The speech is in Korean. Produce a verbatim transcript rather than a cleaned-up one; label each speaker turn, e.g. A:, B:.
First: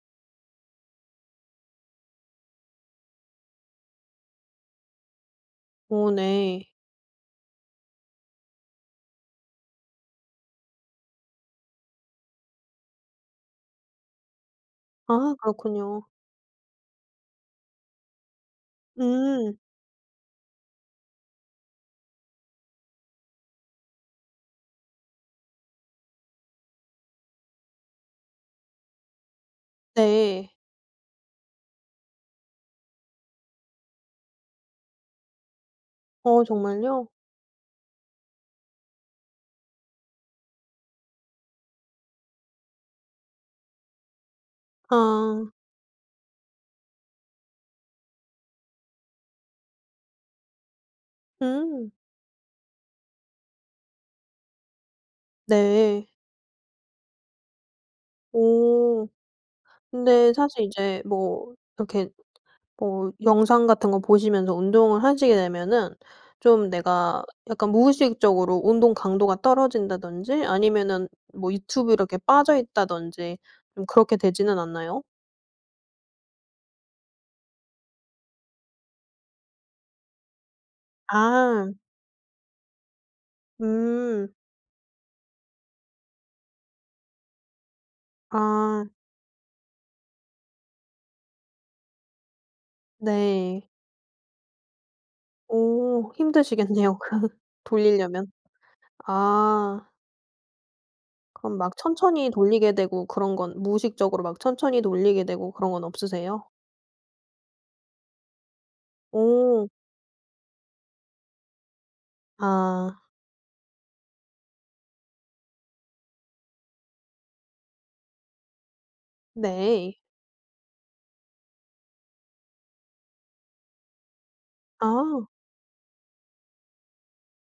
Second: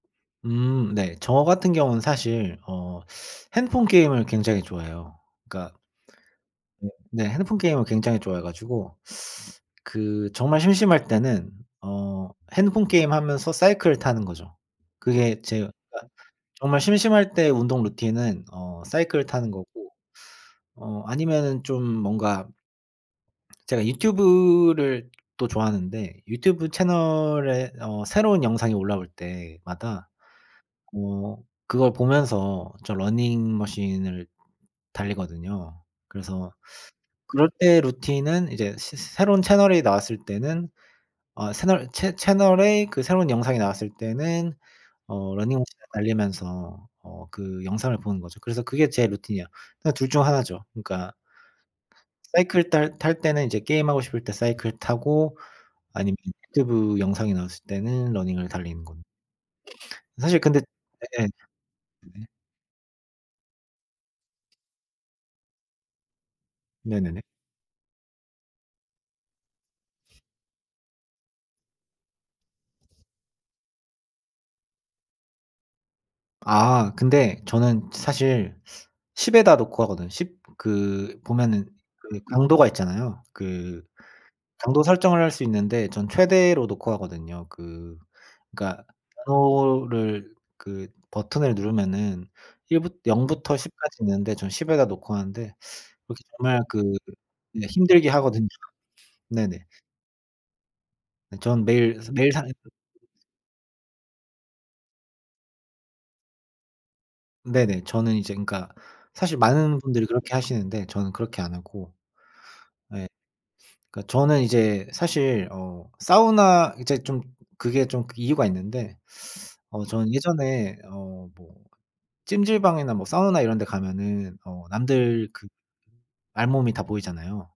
A: 음 네. 저 같은 경우는 사실 어 핸드폰 게임을 굉장히 좋아해요. 그러니까
B: 오 네.
A: 네, 핸드폰 게임을 굉장히 좋아해 가지고 그 정말 심심할 때는 어 핸드폰 게임 하면서 사이클을 타는 거죠.
B: 아
A: 그게 제가
B: 그렇군요.
A: 정말 심심할 때 운동 루틴은 어 사이클을 타는
B: 음.
A: 거고 어 아니면은 좀 뭔가 제가 유튜브를 또 좋아하는데 유튜브 채널에 어 새로운 영상이 올라올 때마다
B: 네.
A: 어 그걸 보면서 저 러닝머신을 달리거든요.
B: 어
A: 그래서
B: 정말요?
A: 그럴 때 루틴은 이제 새 새로운 채널이 나왔을 때는 어 새널 채 채널에 그 새로운 영상이 나왔을 때는 어
B: 아.
A: 러닝머신을 달리면서 어 그 영상을 보는 거죠. 그래서 그게 제 루틴이야. 그러니까 둘 중 하나 죠. 그러니까
B: 응.
A: 사이클 탈 탈 때는 이제 게임하고 싶을 때 사이클 타고
B: 네.
A: 아니면 유튜브 영상이 나왔을 때는 러닝을 달리는
B: 오.
A: 겁니다.
B: 근데
A: 사실 근데
B: 사실 이제
A: 네.
B: 뭐 이렇게
A: 네.
B: 뭐 영상 같은 거 보시면서 운동을 하시게 되면은 좀
A: 네네네.
B: 내가 약간 무의식적으로 운동강도가 떨어진다든지 아니면은 뭐 유튜브 이렇게 빠져있다든지 좀 그렇게 되지는 않나요?
A: 아 근데 저는 사실 십 에다 놓고 하거든, 십 그 보면은
B: 아.
A: 그 강도가 있잖아요. 그
B: 음.
A: 강도 설정을 할 수 있는데 전 최대로 놓고 하거든요. 그 그러니까
B: 아.
A: 번호를 그 버튼을 누르면은 일 부 영 부터
B: 네.
A: 십 까지 있는데 전 십 에다 놓고 하는데
B: 오.
A: 그렇게 정말 그
B: 힘드시겠네요. 그
A: 이게 힘들게
B: 돌리려면.
A: 하거든요. 네네.
B: 아. 그럼
A: 저는
B: 막
A: 매일 가서
B: 천천히
A: 매일 사십 분
B: 돌리게 되고 그런 건 무의식적으로 막 천천히 돌리게 되고 그런 건 없으세요?
A: 네네. 저는 이제 그러니까 사실
B: 어.
A: 많은 분들이 그렇게 하시는데 저는 그렇게 안 하고.
B: 아.
A: 네. 그러니까 저는 이제 사실 어 사우나 이제 좀 그게 좀 이유가 있는데 어
B: 네.
A: 저는 예전에 어 뭐 찜질방이나 뭐 사우나 이런 데 가면은 어 남들
B: 아.
A: 그 알몸이 다 보이잖아요.